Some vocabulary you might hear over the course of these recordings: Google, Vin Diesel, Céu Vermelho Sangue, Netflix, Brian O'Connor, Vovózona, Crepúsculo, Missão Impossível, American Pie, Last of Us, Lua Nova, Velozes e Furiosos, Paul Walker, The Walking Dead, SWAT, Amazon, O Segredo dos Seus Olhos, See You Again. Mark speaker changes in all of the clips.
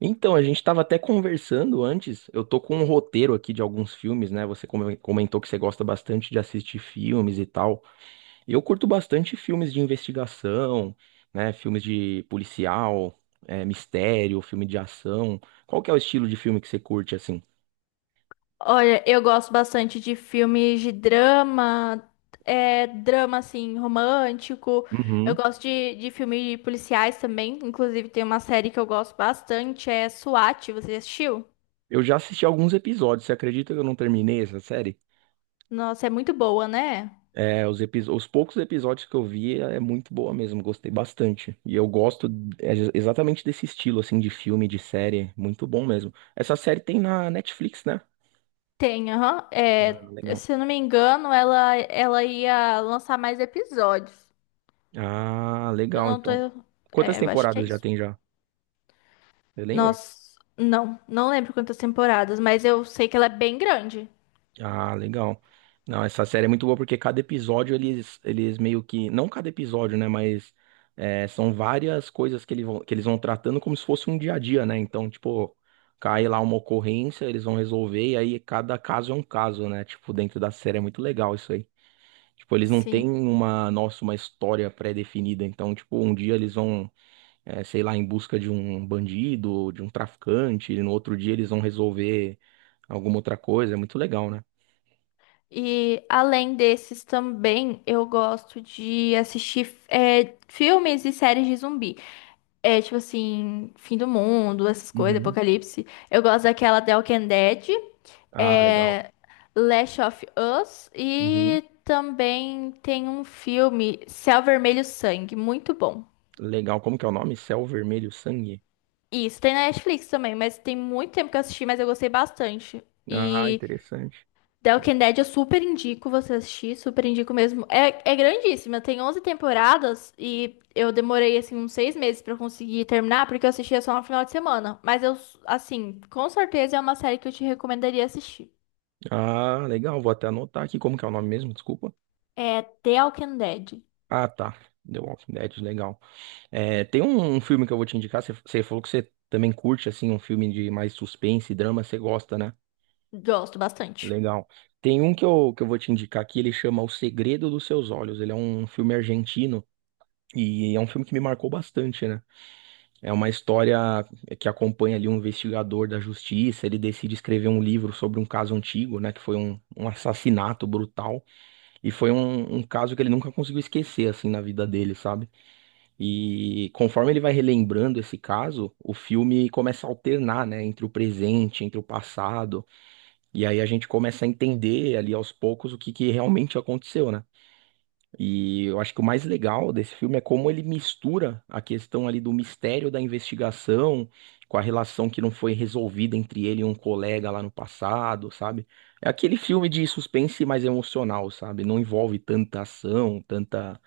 Speaker 1: Então, a gente estava até conversando antes. Eu tô com um roteiro aqui de alguns filmes, né? Você comentou que você gosta bastante de assistir filmes e tal. Eu curto bastante filmes de investigação, né? Filmes de policial, mistério, filme de ação. Qual que é o estilo de filme que você curte, assim?
Speaker 2: Olha, eu gosto bastante de filmes de drama, drama assim, romântico. Eu
Speaker 1: Uhum.
Speaker 2: gosto de filmes policiais também. Inclusive, tem uma série que eu gosto bastante, é SWAT. Você já assistiu?
Speaker 1: Eu já assisti alguns episódios. Você acredita que eu não terminei essa série?
Speaker 2: Nossa, é muito boa, né?
Speaker 1: É, os, os poucos episódios que eu vi é muito boa mesmo, gostei bastante. E eu gosto exatamente desse estilo, assim, de filme, de série, muito bom mesmo. Essa série tem na Netflix, né?
Speaker 2: Tem, aham.
Speaker 1: Ah, legal.
Speaker 2: Se eu não me engano, ela ia lançar mais episódios.
Speaker 1: Ah,
Speaker 2: Eu
Speaker 1: legal,
Speaker 2: não tô.
Speaker 1: então. Quantas
Speaker 2: Eu acho que é
Speaker 1: temporadas já
Speaker 2: isso.
Speaker 1: tem já? Você lembra?
Speaker 2: Nossa, não, não lembro quantas temporadas, mas eu sei que ela é bem grande.
Speaker 1: Ah, legal. Não, essa série é muito boa porque cada episódio eles, eles meio que. Não cada episódio, né? Mas são várias coisas que, que eles vão tratando como se fosse um dia a dia, né? Então, tipo, cai lá uma ocorrência, eles vão resolver, e aí cada caso é um caso, né? Tipo, dentro da série é muito legal isso aí. Tipo, eles não têm
Speaker 2: Sim.
Speaker 1: uma, nossa, uma história pré-definida. Então, tipo, um dia eles vão, sei lá, em busca de um bandido, de um traficante, e no outro dia eles vão resolver alguma outra coisa. É muito legal, né?
Speaker 2: E além desses também, eu gosto de assistir filmes e séries de zumbi. É tipo assim, fim do mundo, essas coisas,
Speaker 1: Uhum.
Speaker 2: apocalipse. Eu gosto daquela The Walking Dead,
Speaker 1: Ah, legal.
Speaker 2: é, Last of Us
Speaker 1: Uhum.
Speaker 2: e também tem um filme Céu Vermelho Sangue, muito bom.
Speaker 1: Legal. Como que é o nome? Céu Vermelho Sangue.
Speaker 2: Isso, tem na Netflix também, mas tem muito tempo que eu assisti, mas eu gostei bastante.
Speaker 1: Ah,
Speaker 2: E
Speaker 1: interessante.
Speaker 2: The Walking Dead eu super indico você assistir, super indico mesmo. É grandíssima, tem 11 temporadas e eu demorei, assim, uns 6 meses pra conseguir terminar, porque eu assistia só no final de semana. Mas eu, assim, com certeza é uma série que eu te recomendaria assistir.
Speaker 1: Ah, legal. Vou até anotar aqui como que é o nome mesmo, desculpa.
Speaker 2: É The Walking Dead.
Speaker 1: Ah, tá. The Walking Dead, legal. É, tem um, um filme que eu vou te indicar. Você falou que você também curte, assim, um filme de mais suspense e drama. Você gosta, né?
Speaker 2: Gosto bastante.
Speaker 1: Legal. Tem um que eu vou te indicar aqui. Ele chama O Segredo dos Seus Olhos. Ele é um filme argentino. E é um filme que me marcou bastante, né? É uma história que acompanha ali um investigador da justiça. Ele decide escrever um livro sobre um caso antigo, né? Que foi um, um assassinato brutal. E foi um, um caso que ele nunca conseguiu esquecer, assim, na vida dele, sabe? E conforme ele vai relembrando esse caso, o filme começa a alternar, né? Entre o presente, entre o passado. E aí a gente começa a entender ali aos poucos o que que realmente aconteceu, né? E eu acho que o mais legal desse filme é como ele mistura a questão ali do mistério da investigação com a relação que não foi resolvida entre ele e um colega lá no passado, sabe? É aquele filme de suspense mais emocional, sabe? Não envolve tanta ação, tanta.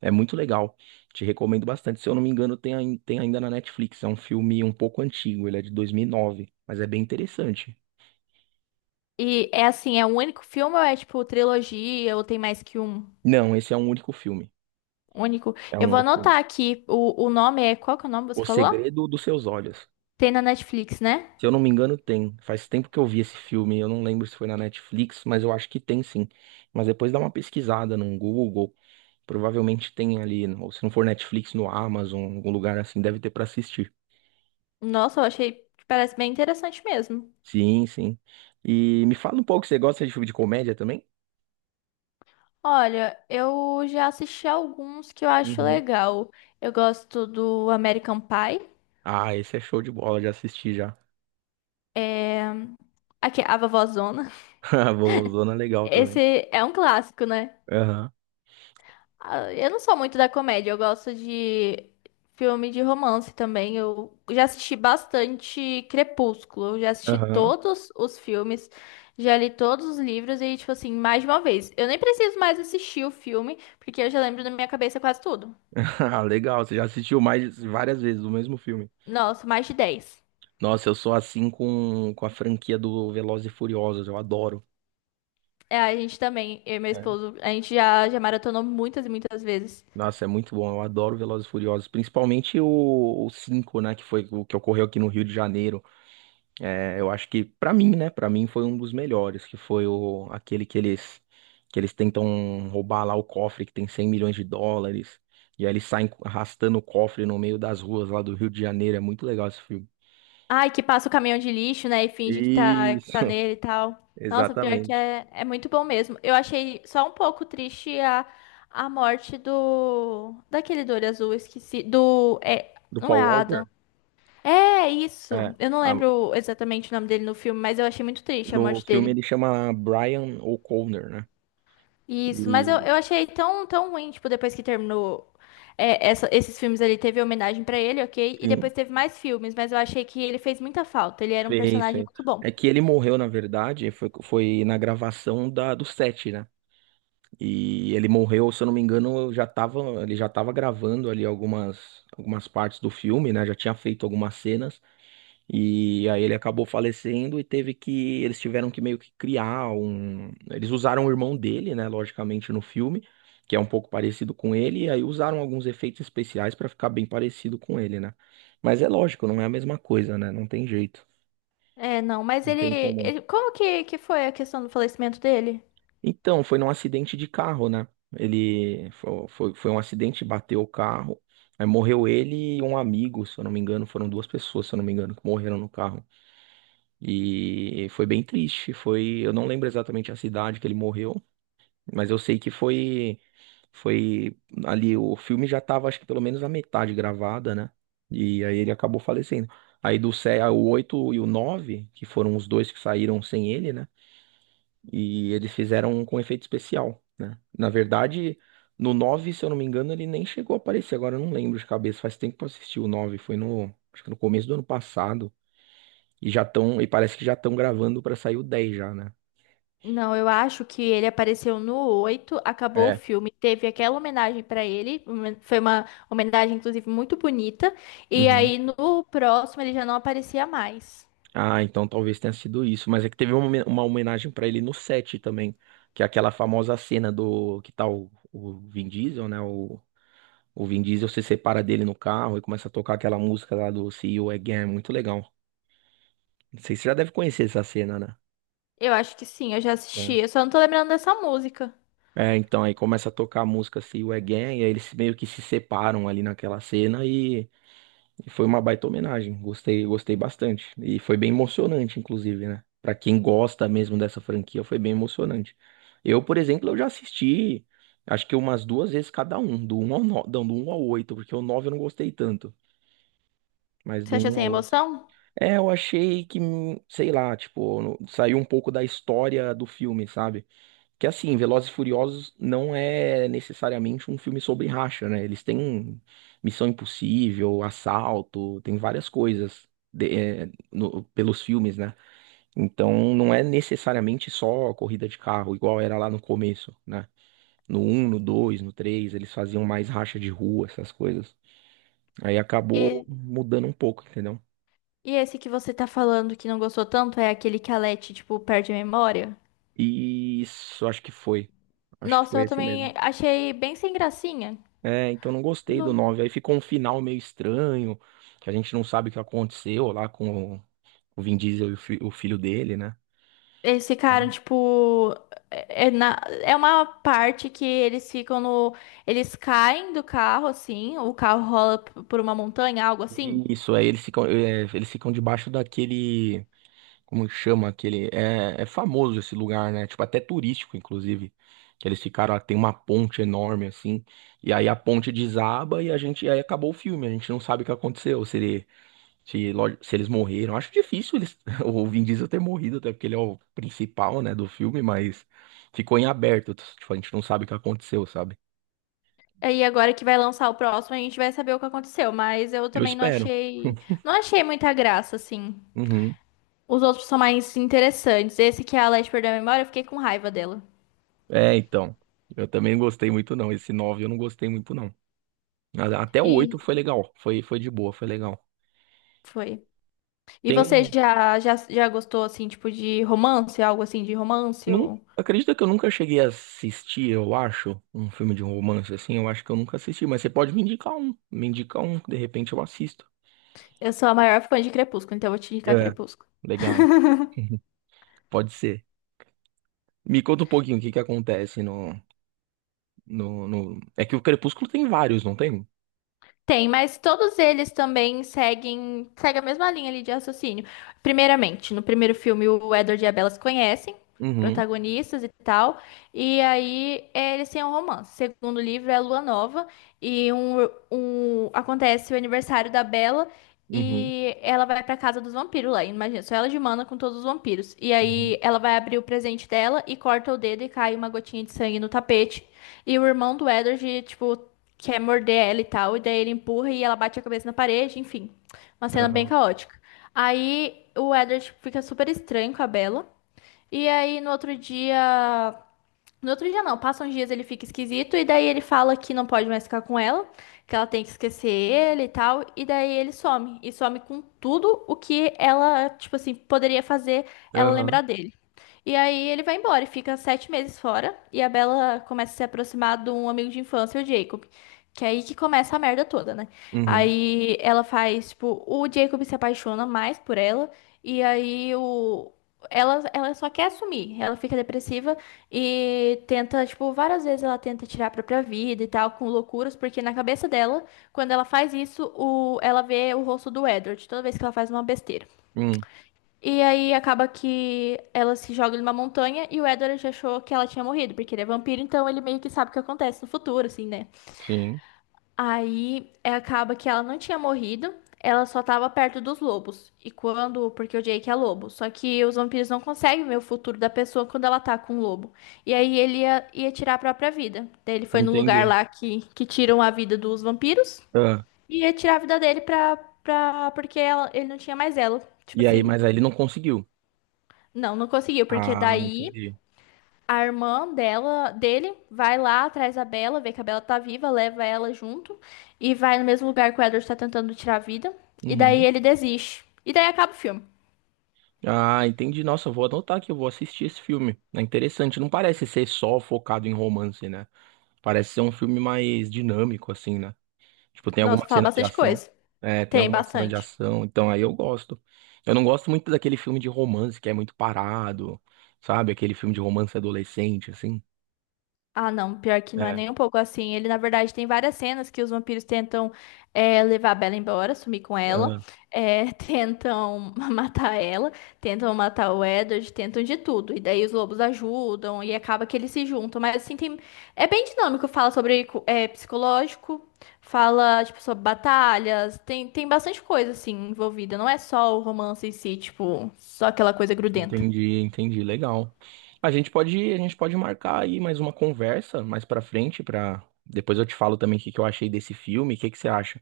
Speaker 1: É muito legal. Te recomendo bastante. Se eu não me engano, tem, tem ainda na Netflix. É um filme um pouco antigo, ele é de 2009, mas é bem interessante.
Speaker 2: E é assim, é um único filme ou é tipo trilogia ou tem mais que um
Speaker 1: Não, esse é um único filme.
Speaker 2: único?
Speaker 1: É
Speaker 2: Eu
Speaker 1: um
Speaker 2: vou
Speaker 1: único filme.
Speaker 2: anotar aqui o nome é. Qual que é o nome que você
Speaker 1: O
Speaker 2: falou?
Speaker 1: Segredo dos Seus Olhos.
Speaker 2: Tem na Netflix, né?
Speaker 1: Se eu não me engano, tem. Faz tempo que eu vi esse filme. Eu não lembro se foi na Netflix, mas eu acho que tem sim. Mas depois dá uma pesquisada no Google. Provavelmente tem ali. Ou se não for Netflix, no Amazon, algum lugar assim, deve ter pra assistir.
Speaker 2: Nossa, eu achei que parece bem interessante mesmo.
Speaker 1: Sim, sim. E me fala um pouco, você gosta de filme de comédia também?
Speaker 2: Olha, eu já assisti alguns que eu acho
Speaker 1: Uhum.
Speaker 2: legal. Eu gosto do American Pie.
Speaker 1: Ah, esse é show de bola, já assisti já.
Speaker 2: É... Aqui, a Vovózona.
Speaker 1: Vovozona é legal também.
Speaker 2: Esse é um clássico, né?
Speaker 1: Aham,
Speaker 2: Ah, eu não sou muito da comédia, eu gosto de filme de romance também. Eu já assisti bastante Crepúsculo, eu já assisti
Speaker 1: aham.
Speaker 2: todos os filmes, já li todos os livros e, tipo assim, mais de uma vez. Eu nem preciso mais assistir o filme, porque eu já lembro na minha cabeça quase tudo.
Speaker 1: Ah, legal, você já assistiu mais várias vezes o mesmo filme.
Speaker 2: Nossa, mais de 10.
Speaker 1: Nossa, eu sou assim com a franquia do Velozes e Furiosos, eu adoro.
Speaker 2: A gente também, eu e meu esposo, a gente já maratonou muitas e muitas vezes.
Speaker 1: Nossa, é muito bom. Eu adoro Velozes e Furiosos, principalmente o 5, né, que foi o que ocorreu aqui no Rio de Janeiro. É, eu acho que pra mim, né, para mim foi um dos melhores, que foi o aquele que eles tentam roubar lá o cofre que tem US$ 100 milhões e aí eles saem arrastando o cofre no meio das ruas lá do Rio de Janeiro. É muito legal esse filme.
Speaker 2: Ai, que passa o caminhão de lixo, né? E finge que tá
Speaker 1: Isso,
Speaker 2: nele e tal. Nossa, pior que
Speaker 1: exatamente.
Speaker 2: é muito bom mesmo. Eu achei só um pouco triste a morte do. Daquele do olho azul, esqueci. Do.
Speaker 1: Do
Speaker 2: Não é
Speaker 1: Paul
Speaker 2: Adam.
Speaker 1: Walker?
Speaker 2: É
Speaker 1: É,
Speaker 2: isso. Eu não
Speaker 1: a-
Speaker 2: lembro exatamente o nome dele no filme, mas eu achei muito triste a
Speaker 1: no
Speaker 2: morte
Speaker 1: filme
Speaker 2: dele.
Speaker 1: ele chama Brian O'Connor, né?
Speaker 2: Isso, mas eu,
Speaker 1: E
Speaker 2: eu achei tão, tão ruim, tipo, depois que terminou esses filmes ali, teve homenagem pra ele, ok? E
Speaker 1: sim,
Speaker 2: depois teve mais filmes, mas eu achei que ele fez muita falta. Ele era um
Speaker 1: fez,
Speaker 2: personagem
Speaker 1: fez.
Speaker 2: muito bom.
Speaker 1: É que ele morreu, na verdade, foi na gravação da, do set, né? E ele morreu, se eu não me engano, eu já tava, ele já tava gravando ali algumas partes do filme, né? Já tinha feito algumas cenas. E aí ele acabou falecendo e teve que. Eles tiveram que meio que criar um. Eles usaram o irmão dele, né? Logicamente, no filme, que é um pouco parecido com ele. E aí usaram alguns efeitos especiais pra ficar bem parecido com ele, né? Mas é lógico, não é a mesma coisa, né? Não tem jeito.
Speaker 2: Não, mas
Speaker 1: Não
Speaker 2: ele,
Speaker 1: tem como.
Speaker 2: como que foi a questão do falecimento dele?
Speaker 1: Então, foi num acidente de carro, né? Ele foi um acidente, bateu o carro. Aí morreu ele e um amigo, se eu não me engano, foram duas pessoas, se eu não me engano, que morreram no carro. E foi bem triste, foi, eu não lembro exatamente a cidade que ele morreu, mas eu sei que foi ali o filme já tava acho que pelo menos a metade gravada, né? E aí ele acabou falecendo. Aí o 8 e o 9 que foram os dois que saíram sem ele, né? E eles fizeram um com efeito especial, né? Na verdade, no 9, se eu não me engano, ele nem chegou a aparecer. Agora eu não lembro de cabeça. Faz tempo que eu assisti o 9, foi no, acho que no começo do ano passado. E já estão, e parece que já estão gravando pra sair o 10 já, né?
Speaker 2: Não, eu acho que ele apareceu no 8, acabou o
Speaker 1: É.
Speaker 2: filme, teve aquela homenagem pra ele, foi uma homenagem inclusive muito bonita, e
Speaker 1: Uhum.
Speaker 2: aí no próximo ele já não aparecia mais.
Speaker 1: Ah, então talvez tenha sido isso. Mas é que teve uma, uma homenagem pra ele no 7 também, que é aquela famosa cena do que tá o Vin Diesel, né? O Vin Diesel se separa dele no carro e começa a tocar aquela música lá do See You Again. Muito legal. Não sei se você já deve conhecer essa cena, né?
Speaker 2: Eu acho que sim, eu já assisti,
Speaker 1: né?
Speaker 2: eu só não tô lembrando dessa música.
Speaker 1: É, então aí começa a tocar a música See You Again, e aí eles meio que se separam ali naquela cena e foi uma baita homenagem. Gostei, gostei bastante. E foi bem emocionante, inclusive, né? Pra quem gosta mesmo dessa franquia, foi bem emocionante. Eu, por exemplo, eu já assisti, acho que umas duas vezes cada um, do um ao 9, não, do um ao 8 porque o 9 eu não gostei tanto, mas
Speaker 2: Você
Speaker 1: do
Speaker 2: acha
Speaker 1: um
Speaker 2: sem
Speaker 1: ao oito.
Speaker 2: emoção?
Speaker 1: É, eu achei que, sei lá, tipo, saiu um pouco da história do filme, sabe? Que assim, Velozes e Furiosos não é necessariamente um filme sobre racha, né? Eles têm Missão Impossível, Assalto, tem várias coisas de- pelos filmes, né? Então não é necessariamente só corrida de carro, igual era lá no começo, né? No um, no 2, no 3 eles faziam mais racha de rua, essas coisas. Aí acabou
Speaker 2: E,
Speaker 1: mudando um pouco, entendeu?
Speaker 2: e esse que você tá falando que não gostou tanto é aquele que a Leti, tipo, perde a memória?
Speaker 1: E isso, acho que foi. Acho que
Speaker 2: Nossa,
Speaker 1: foi
Speaker 2: eu
Speaker 1: esse mesmo.
Speaker 2: também achei bem sem gracinha.
Speaker 1: É, então não gostei do
Speaker 2: Não.
Speaker 1: nove. Aí ficou um final meio estranho, que a gente não sabe o que aconteceu lá com o Vin Diesel e o filho dele, né?
Speaker 2: Esse cara,
Speaker 1: Então,
Speaker 2: tipo, é uma parte que eles ficam no. Eles caem do carro, assim, o carro rola por uma montanha, algo assim.
Speaker 1: isso, aí eles ficam, eles ficam debaixo daquele, como que chama aquele, é é famoso esse lugar, né? Tipo, até turístico, inclusive, que eles ficaram, lá, tem uma ponte enorme, assim, e aí a ponte desaba e a gente, aí acabou o filme, a gente não sabe o que aconteceu. Se eles morreram, acho difícil eles, o Vin Diesel ter morrido, até porque ele é o principal, né, do filme, mas ficou em aberto. Tipo, a gente não sabe o que aconteceu, sabe?
Speaker 2: Aí agora que vai lançar o próximo, a gente vai saber o que aconteceu. Mas eu
Speaker 1: Eu
Speaker 2: também não
Speaker 1: espero.
Speaker 2: achei. Não achei muita graça, assim.
Speaker 1: Uhum.
Speaker 2: Os outros são mais interessantes. Esse que é a Leste perdeu a memória, eu fiquei com raiva dela.
Speaker 1: É, então. Eu também não gostei muito, não. Esse 9 eu não gostei muito, não. Até o 8
Speaker 2: E
Speaker 1: foi legal. Foi de boa, foi legal.
Speaker 2: foi. E
Speaker 1: Tem
Speaker 2: você
Speaker 1: um.
Speaker 2: já gostou, assim, tipo, de romance? Algo assim de romance?
Speaker 1: Não,
Speaker 2: Eu,
Speaker 1: acredita que eu nunca cheguei a assistir, eu acho, um filme de romance assim? Eu acho que eu nunca assisti, mas você pode me indicar um. Me indicar um, que de repente eu assisto.
Speaker 2: eu sou a maior fã de Crepúsculo, então eu vou te indicar
Speaker 1: É.
Speaker 2: Crepúsculo.
Speaker 1: Legal. Pode ser. Me conta um pouquinho o que que acontece no, é que o Crepúsculo tem vários, não tem?
Speaker 2: Tem, mas todos eles também seguem a mesma linha ali de raciocínio. Primeiramente, no primeiro filme, o Edward e a Bella se conhecem,
Speaker 1: Uhum,
Speaker 2: protagonistas e tal, e aí eles têm um romance. O segundo livro é Lua Nova, e acontece o aniversário da Bella,
Speaker 1: uhum,
Speaker 2: e ela vai pra casa dos vampiros lá. Imagina, só ela de mana com todos os vampiros. E
Speaker 1: uhum.
Speaker 2: aí ela vai abrir o presente dela e corta o dedo e cai uma gotinha de sangue no tapete. E o irmão do Edward, tipo, quer morder ela e tal, e daí ele empurra e ela bate a cabeça na parede, enfim. Uma cena bem
Speaker 1: Aham,
Speaker 2: caótica. Aí o Edward fica super estranho com a Bella. E aí no outro dia. No outro dia não, passam uns dias ele fica esquisito, e daí ele fala que não pode mais ficar com ela, que ela tem que esquecer ele e tal, e daí ele some. E some com tudo o que ela, tipo assim, poderia fazer ela
Speaker 1: aham,
Speaker 2: lembrar dele. E aí ele vai embora e fica 7 meses fora. E a Bella começa a se aproximar de um amigo de infância, o Jacob. Que é aí que começa a merda toda, né?
Speaker 1: uhum,
Speaker 2: Aí ela faz, tipo, o Jacob se apaixona mais por ela. E aí o. Ela só quer assumir, ela fica depressiva e tenta, tipo, várias vezes ela tenta tirar a própria vida e tal, com loucuras, porque na cabeça dela, quando ela faz isso, ela vê o rosto do Edward, toda vez que ela faz uma besteira.
Speaker 1: hum,
Speaker 2: E aí acaba que ela se joga numa montanha e o Edward já achou que ela tinha morrido, porque ele é vampiro, então ele meio que sabe o que acontece no futuro, assim, né?
Speaker 1: sim,
Speaker 2: Aí acaba que ela não tinha morrido, ela só tava perto dos lobos. E porque o Jake é lobo, só que os vampiros não conseguem ver o futuro da pessoa quando ela tá com um lobo. E aí ele ia tirar a própria vida. Daí ele foi no lugar
Speaker 1: entendi.
Speaker 2: lá que tiram a vida dos vampiros
Speaker 1: Ah,
Speaker 2: e ia tirar a vida dele porque ele não tinha mais ela. Tipo
Speaker 1: e aí,
Speaker 2: assim.
Speaker 1: mas aí ele não conseguiu.
Speaker 2: Não, não conseguiu, porque
Speaker 1: Ah,
Speaker 2: daí
Speaker 1: entendi.
Speaker 2: a irmã dele vai lá atrás da Bela, vê que a Bela tá viva, leva ela junto e vai no mesmo lugar que o Edward tá tentando tirar a vida. E daí
Speaker 1: Uhum.
Speaker 2: ele desiste. E daí acaba o filme.
Speaker 1: Ah, entendi. Nossa, eu vou anotar que eu vou assistir esse filme. É interessante. Não parece ser só focado em romance, né? Parece ser um filme mais dinâmico, assim, né? Tipo, tem
Speaker 2: Nossa,
Speaker 1: alguma
Speaker 2: fala
Speaker 1: cena de
Speaker 2: bastante
Speaker 1: ação.
Speaker 2: coisa.
Speaker 1: É, tem
Speaker 2: Tem
Speaker 1: alguma cena de
Speaker 2: bastante.
Speaker 1: ação. Então aí eu gosto. Eu não gosto muito daquele filme de romance que é muito parado, sabe? Aquele filme de romance adolescente, assim.
Speaker 2: Ah, não, pior que não é
Speaker 1: É,
Speaker 2: nem um pouco assim. Ele, na verdade, tem várias cenas que os vampiros tentam levar a Bella embora, sumir com ela,
Speaker 1: ah,
Speaker 2: tentam matar ela, tentam matar o Edward, tentam de tudo. E daí os lobos ajudam e acaba que eles se juntam. Mas assim, é bem dinâmico. Fala sobre psicológico, fala tipo, sobre batalhas, tem bastante coisa assim envolvida. Não é só o romance em si, tipo, só aquela coisa grudenta.
Speaker 1: entendi, entendi. Legal. A gente pode marcar aí mais uma conversa mais pra frente, para depois eu te falo também o que que eu achei desse filme, o que que você acha?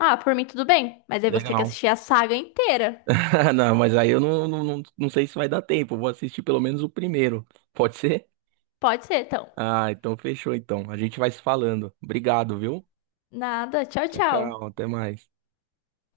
Speaker 2: Ah, por mim tudo bem, mas aí você tem que
Speaker 1: Legal.
Speaker 2: assistir a saga inteira.
Speaker 1: Não, mas aí eu não sei se vai dar tempo. Eu vou assistir pelo menos o primeiro. Pode ser?
Speaker 2: Pode ser, então.
Speaker 1: Ah, então fechou então. A gente vai se falando. Obrigado, viu?
Speaker 2: Nada. Tchau,
Speaker 1: Tchau, tchau.
Speaker 2: tchau.
Speaker 1: Até mais.